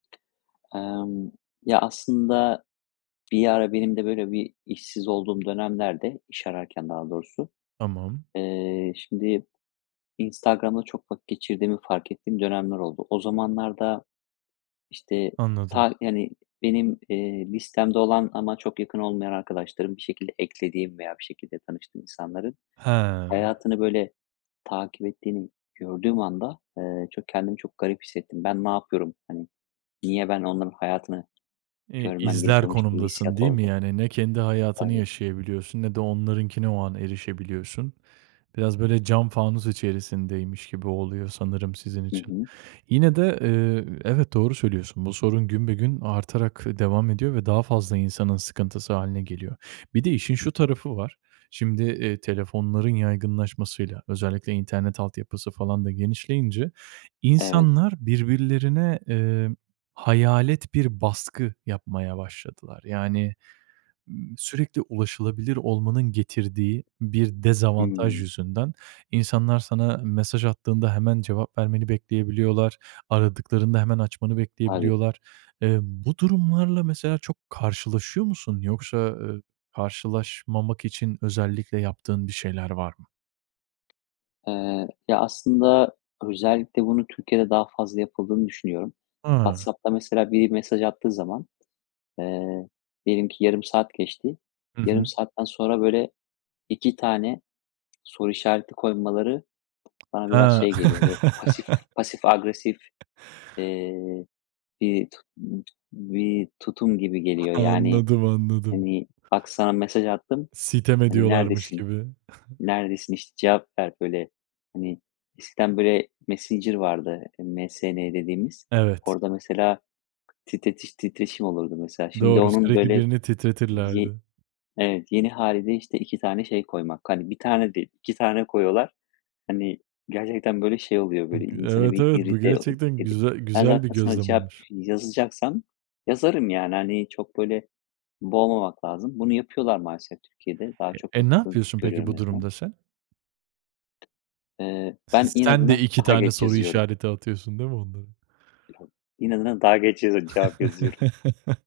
Emm, ya aslında bir ara benim de böyle bir işsiz olduğum dönemlerde iş ararken daha doğrusu, Tamam. eee, şimdi Instagram'da çok vakit geçirdiğimi fark ettiğim dönemler oldu. O zamanlarda işte Anladım. ta hani benim, eee, listemde olan ama çok yakın olmayan arkadaşlarım bir şekilde eklediğim veya bir şekilde tanıştığım insanların He. hayatını böyle takip ettiğimi gördüğüm anda, ııı, çok kendimi çok garip hissettim. Ben ne yapıyorum? Hani, niye ben onların hayatını Eee, görmem izler gerekiyormuş gibi bir konumdasın hissiyat değil mi? oldu. Yani, ne kendi hayatını [unintelligible] yaşayabiliyorsun, ne de onlarınkine o an erişebiliyorsun. Biraz böyle cam fanus içerisindeymiş gibi oluyor sanırım sizin Hı için. hı. Yine de, eee, evet doğru söylüyorsun. Bu sorun günbegün artarak devam ediyor ve daha fazla insanın sıkıntısı hâline geliyor. Bir de işin şu tarafı var. Şimdi, eee, telefonların yaygınlaşmasıyla, özellikle internet altyapısı falan da genişleyince Evet. insanlar birbirlerine, eee, hayalet bir baskı yapmaya başladılar. Yani, ııı, sürekli ulaşılabilir olmanın getirdiği bir dezavantaj Hımm. yüzünden, insanlar sana mesaj attığında hemen cevap vermeni bekleyebiliyorlar. Aradıklarında hemen açmanı Tabii. bekleyebiliyorlar. Eee, bu durumlarla mesela çok karşılaşıyor musun? Yoksa, ııı, karşılaşmamak için özellikle yaptığın bir şeyler var mı? Eee, ya aslında özellikle bunu Türkiye'de daha fazla yapıldığını düşünüyorum. Hı. WhatsApp'ta mesela biri mesaj attığı zaman, eee, diyelim ki yarım saat geçti. Hı Yarım hı. saatten sonra böyle 2 tane soru işareti koymaları bana biraz Ha. şey geliyor, böyle, pasif pasif agresif, eee, bir t t bir tutum gibi geliyor yani, Anladım, anladım. hani, "Bak sana mesaj attım." Sitem hani, ediyorlarmış "Neredesin? gibi. Neredesin işte cevap ver." böyle, hani, eskiden böyle Messenger vardı MSN dediğimiz. Evet. Orada mesela, titretiş titreşim olurdu mesela şimdi Doğru, onun sürekli böyle birini ye titretirlerdi. evet, yeni hâliyle işte 2 tane şey koymak, hani, 1 tane değil 2 tane koyuyorlar, hani, gerçekten böyle şey oluyor böyle İii, gü insanı evet, bir evet, bu irite o gerçekten edi güze ben güzel bir zaten sana gözlem cevap olmuş. yazacaksam yazarım yani, hani, çok böyle boğmamak lazım. Bunu yapıyorlar maalesef Türkiye'de. Daha E çok e, ne yapıldığını yapıyorsun peki görüyorum en bu azından. durumda sen? Iıı, S ben sen de inadına 2 daha tane geç soru yazıyorum. işareti atıyorsun değil mi onlara? İnadına daha geç yazı cevap yazıyorum.